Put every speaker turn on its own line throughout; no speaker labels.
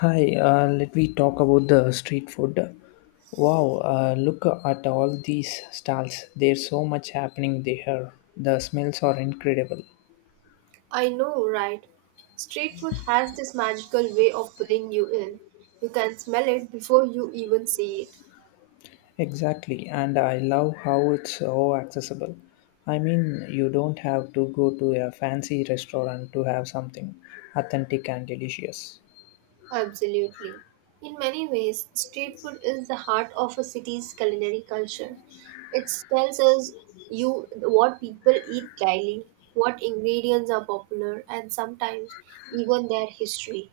Hi, let me talk about the street food. Wow, look at all these stalls. There's so much happening there. The smells are incredible.
I know, right? Street food has this magical way of pulling you in. You can smell it before you even see it.
Exactly, and I love how it's so accessible. I mean, you don't have to go to a fancy restaurant to have something authentic and delicious.
Absolutely. In many ways, street food is the heart of a city's culinary culture. It tells us you what people eat daily, what ingredients are popular, and sometimes even their history.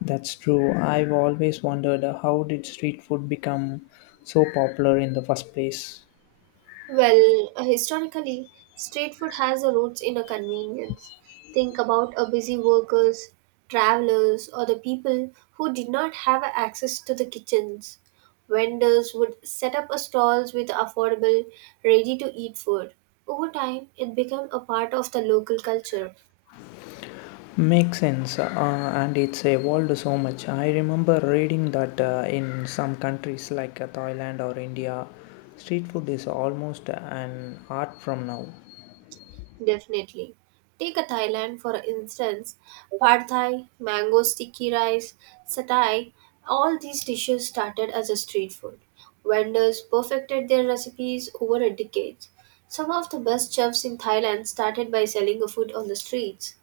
That's true. I've always wondered, how did street food become so popular in the first place?
Well, historically, street food has a roots in a convenience. Think about a busy workers, travelers, or the people who did not have access to the kitchens. Vendors would set up a stalls with affordable, ready-to-eat food. Over time, it became a part of the local culture.
Makes sense, and it's evolved so much. I remember reading that in some countries like Thailand or India, street food is almost an art from now.
Definitely. Take a Thailand for instance, pad thai, mango sticky rice, satay, all these dishes started as a street food. Vendors perfected their recipes over a decade. Some of the best chefs in Thailand started by selling a food on the streets.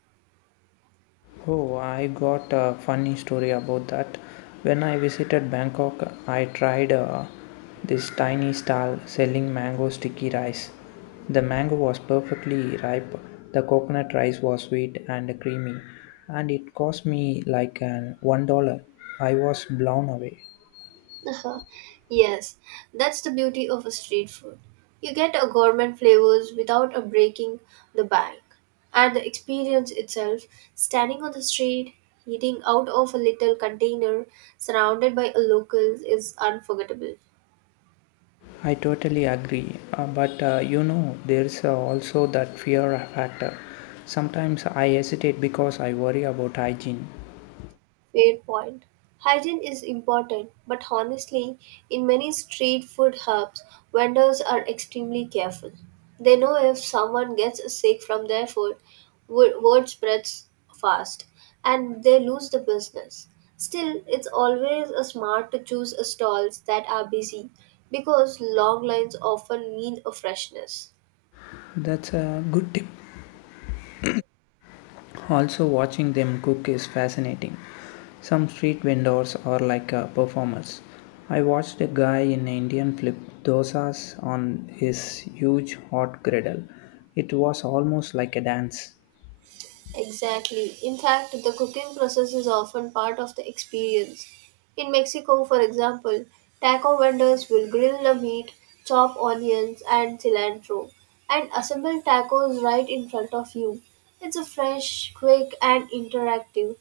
Oh, I got a funny story about that. When I visited Bangkok, I tried this tiny stall selling mango sticky rice. The mango was perfectly ripe, the coconut rice was sweet and creamy, and it cost me like an $1. I was blown away.
Uh-huh. Yes, that's the beauty of a street food. You get a gourmet flavors without a breaking the bank. And the experience itself, standing on the street, eating out of a little container surrounded by a locals is unforgettable.
I totally agree, but you know, there's also that fear factor. Sometimes I hesitate because I worry about hygiene.
Fair point. Hygiene is important, but honestly, in many street food hubs, vendors are extremely careful. They know if someone gets sick from their food, word spreads fast and they lose the business. Still, it's always a smart to choose stalls that are busy because long lines often mean a freshness.
That's a good tip. Also, watching them cook is fascinating. Some street vendors are like performers. I watched a guy in Indian flip dosas on his huge hot griddle. It was almost like a dance.
Exactly. In fact, the cooking process is often part of the experience. In Mexico, for example, taco vendors will grill the meat, chop onions and cilantro, and assemble tacos right in front of you. It's a fresh, quick, and interactive.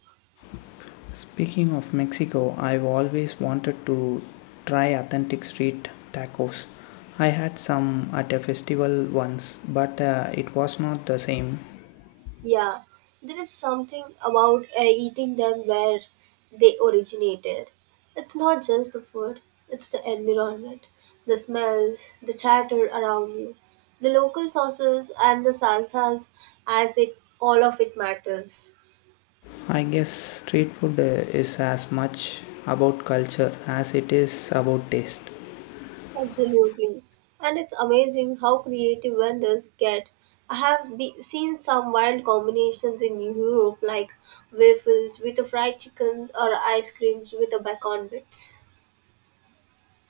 Speaking of Mexico, I've always wanted to try authentic street tacos. I had some at a festival once, but it was not the same.
Yeah, there is something about eating them where they originated. It's not just the food, it's the environment, the smells, the chatter around you, the local sauces and the salsas as it all of it matters.
I guess street food is as much about culture as it is about taste.
Absolutely. And it's amazing how creative vendors get. I have seen some wild combinations in Europe like waffles with a fried chicken or ice creams with a bacon bits.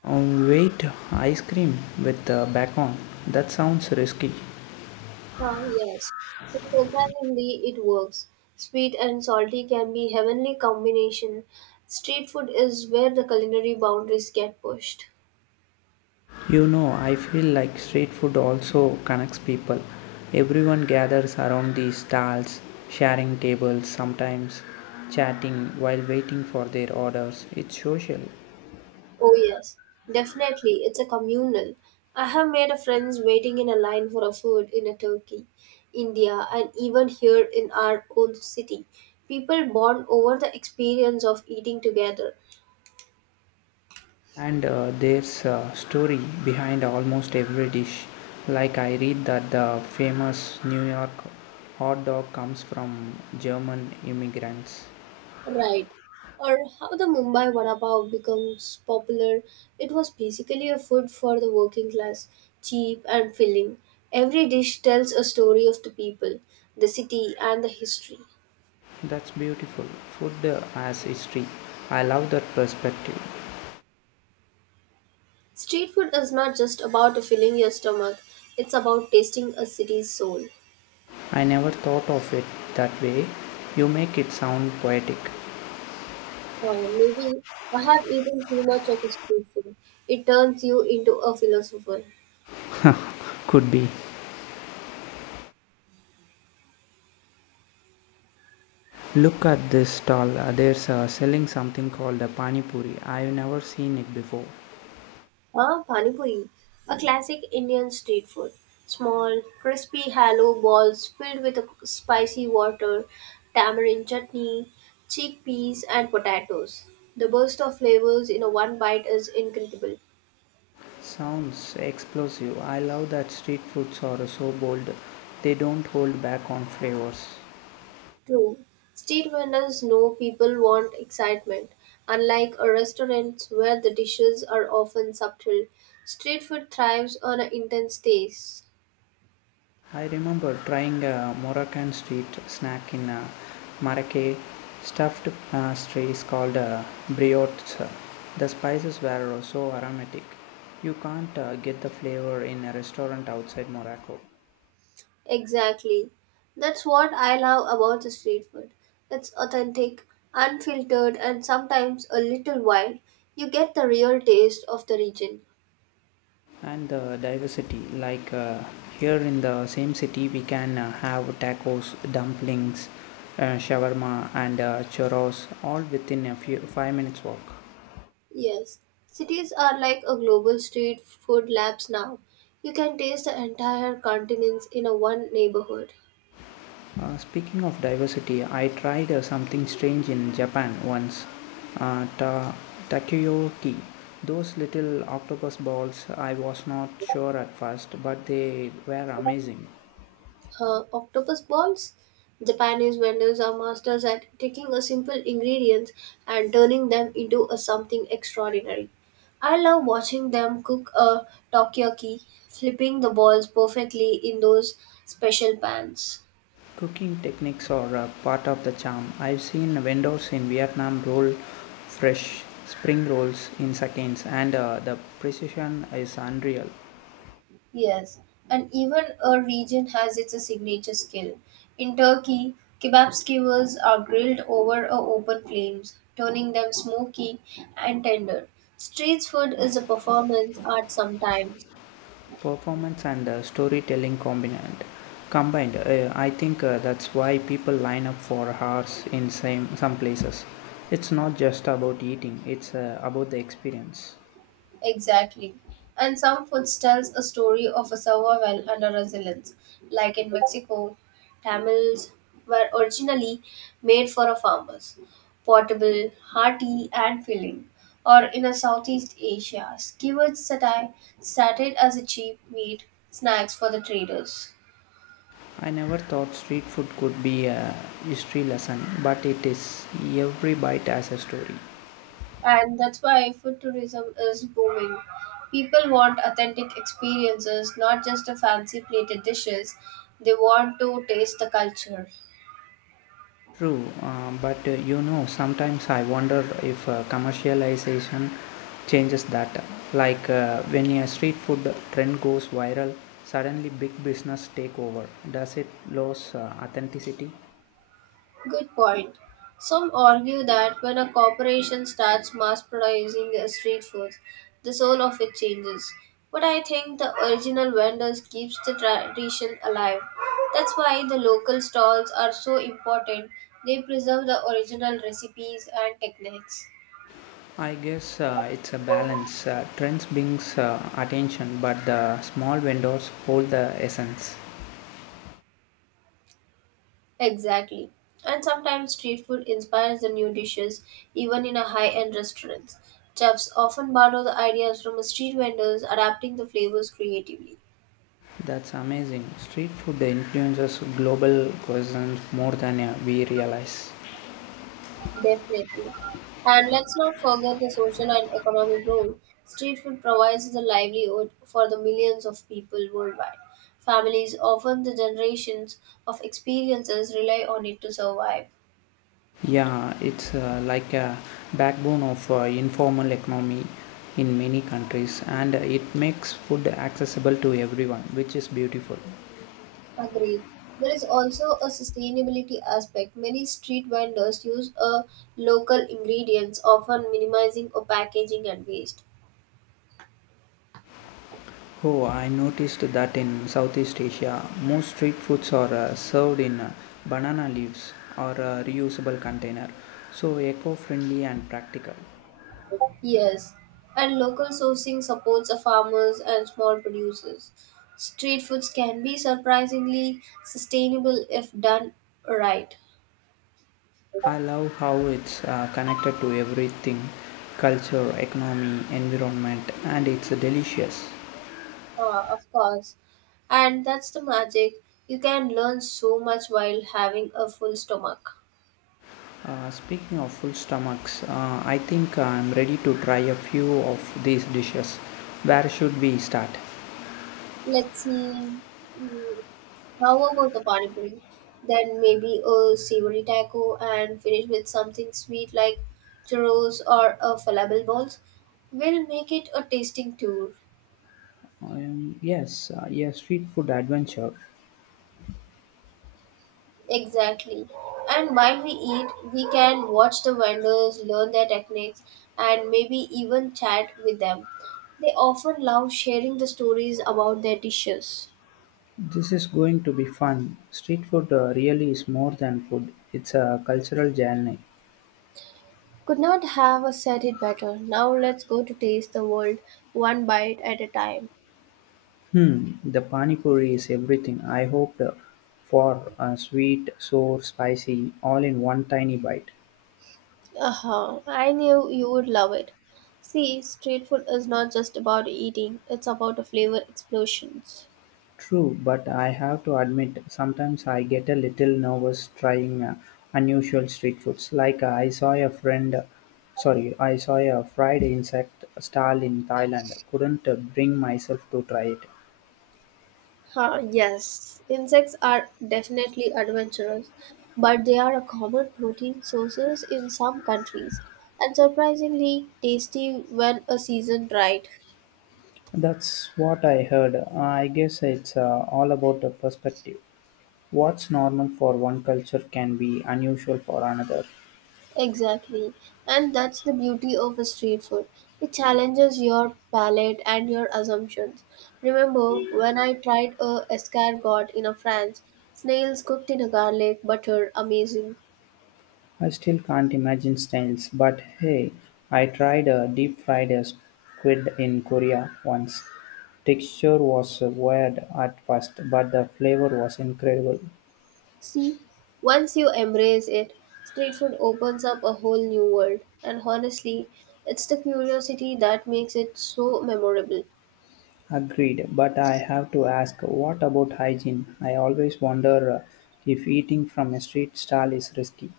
Wait, ice cream with bacon. That sounds risky.
Ah, yes. Surprisingly, it works. Sweet and salty can be heavenly combination. Street food is where the culinary boundaries get pushed.
You know, I feel like street food also connects people. Everyone gathers around these stalls, sharing tables, sometimes chatting while waiting for their orders. It's social.
Oh yes, definitely. It's a communal. I have made a friends waiting in a line for a food in a Turkey, India, and even here in our own city. People bond over the experience of eating together.
And there's a story behind almost every dish. Like I read that the famous New York hot dog comes from German immigrants.
Right. Or how the Mumbai vada pav becomes popular. It was basically a food for the working class, cheap and filling. Every dish tells a story of the people, the city, and the history.
That's beautiful. Food, as history. I love that perspective.
Street food is not just about filling your stomach, it's about tasting a city's soul.
I never thought of it that way. You make it sound poetic.
Maybe I have eaten too much of a street food. It turns you into a philosopher.
Could be. Look at this stall. There's selling something called a pani puri. I've never seen it before.
Ah, Pani Puri, a classic Indian street food. Small, crispy hollow balls filled with a spicy water, tamarind chutney, chickpeas, and potatoes. The burst of flavors in a one bite is incredible.
Sounds explosive. I love that street foods are so bold. They don't hold back on flavors.
True, street vendors know people want excitement. Unlike a restaurant where the dishes are often subtle, street food thrives on an intense taste.
I remember trying a Moroccan street snack in Marrakech, stuffed pastries called brioches. The spices were so aromatic. You can't get the flavor in a restaurant outside Morocco.
Exactly. That's what I love about the street food. It's authentic, unfiltered, and sometimes a little wild. You get the real taste of the region.
And the diversity, like, here in the same city we can have tacos, dumplings, shawarma, and churros all within a few 5 minutes walk.
Yes, cities are like a global street food labs now. You can taste the entire continents in a one neighborhood.
Speaking of diversity, I tried something strange in Japan once. uh, ta- Takoyaki, those little octopus balls. I was not sure at first, but they were amazing.
Octopus balls. Japanese vendors are masters at taking a simple ingredients and turning them into a something extraordinary. I love watching them cook a takoyaki, flipping the balls perfectly in those special pans.
Cooking techniques are part of the charm. I've seen vendors in Vietnam roll fresh spring rolls in seconds, and the precision is unreal.
Yes, and even a region has its signature skill. In Turkey, kebab skewers are grilled over a open flames, turning them smoky and tender. Street food is a performance art sometimes.
Performance and storytelling combined. I think that's why people line up for hours in some places. It's not just about eating; it's about the experience.
Exactly. And some foods tells a story of a survival and a resilience, like in Mexico, tamales were originally made for a farmers, portable, hearty, and filling. Or in a Southeast Asia, skewers satay started as a cheap meat snacks for the traders.
I never thought street food could be a history lesson, but it is. Every bite has a story.
And that's why food tourism is booming. People want authentic experiences, not just the fancy plated dishes. They want to taste the culture.
True, but you know, sometimes I wonder if commercialization changes that. Like, when a street food trend goes viral, suddenly big business take over. Does it lose authenticity?
Good point. Some argue that when a corporation starts mass producing street foods, the soul of it changes. But I think the original vendors keeps the tradition alive. That's why the local stalls are so important. They preserve the original recipes and techniques.
I guess it's a balance. Trends brings attention, but the small vendors hold the essence.
Exactly. And sometimes street food inspires the new dishes, even in a high-end restaurants. Chefs often borrow the ideas from street vendors, adapting the flavors creatively.
That's amazing. Street food influences global cuisines more than we realize.
Definitely. And let's not forget the social and economic role. Street food provides the livelihood for the millions of people worldwide. Families, often the generations of experiences, rely on it to survive.
Yeah, it's like a backbone of informal economy in many countries, and it makes food accessible to everyone, which is beautiful.
Agreed. There is also a sustainability aspect. Many street vendors use a local ingredients, often minimizing or packaging and waste.
Oh, I noticed that in Southeast Asia, most street foods are served in banana leaves or a reusable container, so eco-friendly and practical.
Yes, and local sourcing supports the farmers and small producers. Street foods can be surprisingly sustainable if done right.
I love how it's connected to everything, culture, economy, environment, and it's delicious.
Of course. And that's the magic. You can learn so much while having a full stomach.
Speaking of full stomachs, I think I'm ready to try a few of these dishes. Where should we start?
Let's see. Mm, how about the pani puri? Then maybe a savory taco and finish with something sweet like churros or a falafel balls. We'll make it a tasting tour.
Yes, street food adventure.
Exactly. And while we eat, we can watch the vendors, learn their techniques, and maybe even chat with them. They often love sharing the stories about their dishes.
This is going to be fun. Street food really is more than food, it's a cultural journey.
Could not have said it better. Now let's go to taste the world one bite at a time.
Hmm, the pani puri is everything. I hoped for a sweet, sour, spicy, all in one tiny bite.
Uh huh. I knew you would love it. See, street food is not just about eating, it's about the flavor explosions.
True, but I have to admit, sometimes I get a little nervous trying unusual street foods. Like, I saw a fried insect stall in Thailand. Couldn't bring myself to try it.
Huh, yes, insects are definitely adventurous, but they are a common protein sources in some countries and surprisingly tasty when a seasoned right.
That's what I heard. I guess it's all about the perspective. What's normal for one culture can be unusual for another.
Exactly. And that's the beauty of a street food. It challenges your palate and your assumptions. Remember when I tried a escargot in a France, snails cooked in a garlic butter, amazing.
I still can't imagine snails, but hey, I tried a deep fried squid in Korea once. Texture was weird at first, but the flavor was incredible.
See, once you embrace it, street food opens up a whole new world. And honestly, it's the curiosity that makes it so memorable.
Agreed, but I have to ask, what about hygiene? I always wonder if eating from a street stall is risky.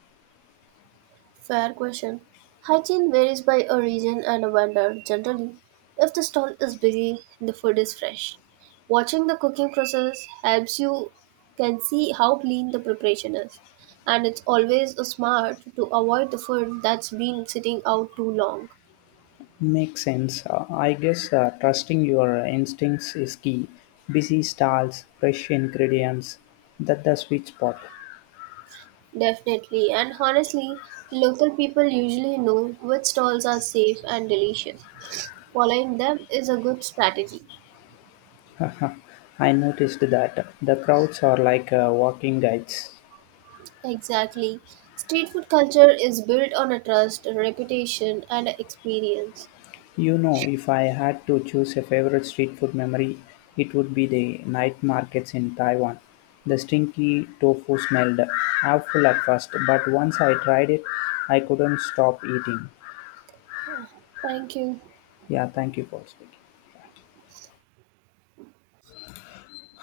Fair question. Hygiene varies by a region and a vendor. Generally, if the stall is busy, the food is fresh. Watching the cooking process helps you can see how clean the preparation is. And it's always a smart to avoid the food that's been sitting out too long.
Makes sense. I guess trusting your instincts is key. Busy stalls, fresh ingredients, that's the sweet spot.
Definitely, and honestly, local people usually know which stalls are safe and delicious. Following them is a good strategy.
I noticed that the crowds are like walking guides.
Exactly. Street food culture is built on a trust, reputation, and experience.
You know, if I had to choose a favorite street food memory, it would be the night markets in Taiwan. The stinky tofu smelled awful at first, but once I tried it, I couldn't stop eating.
Thank you.
Yeah, thank you for speaking.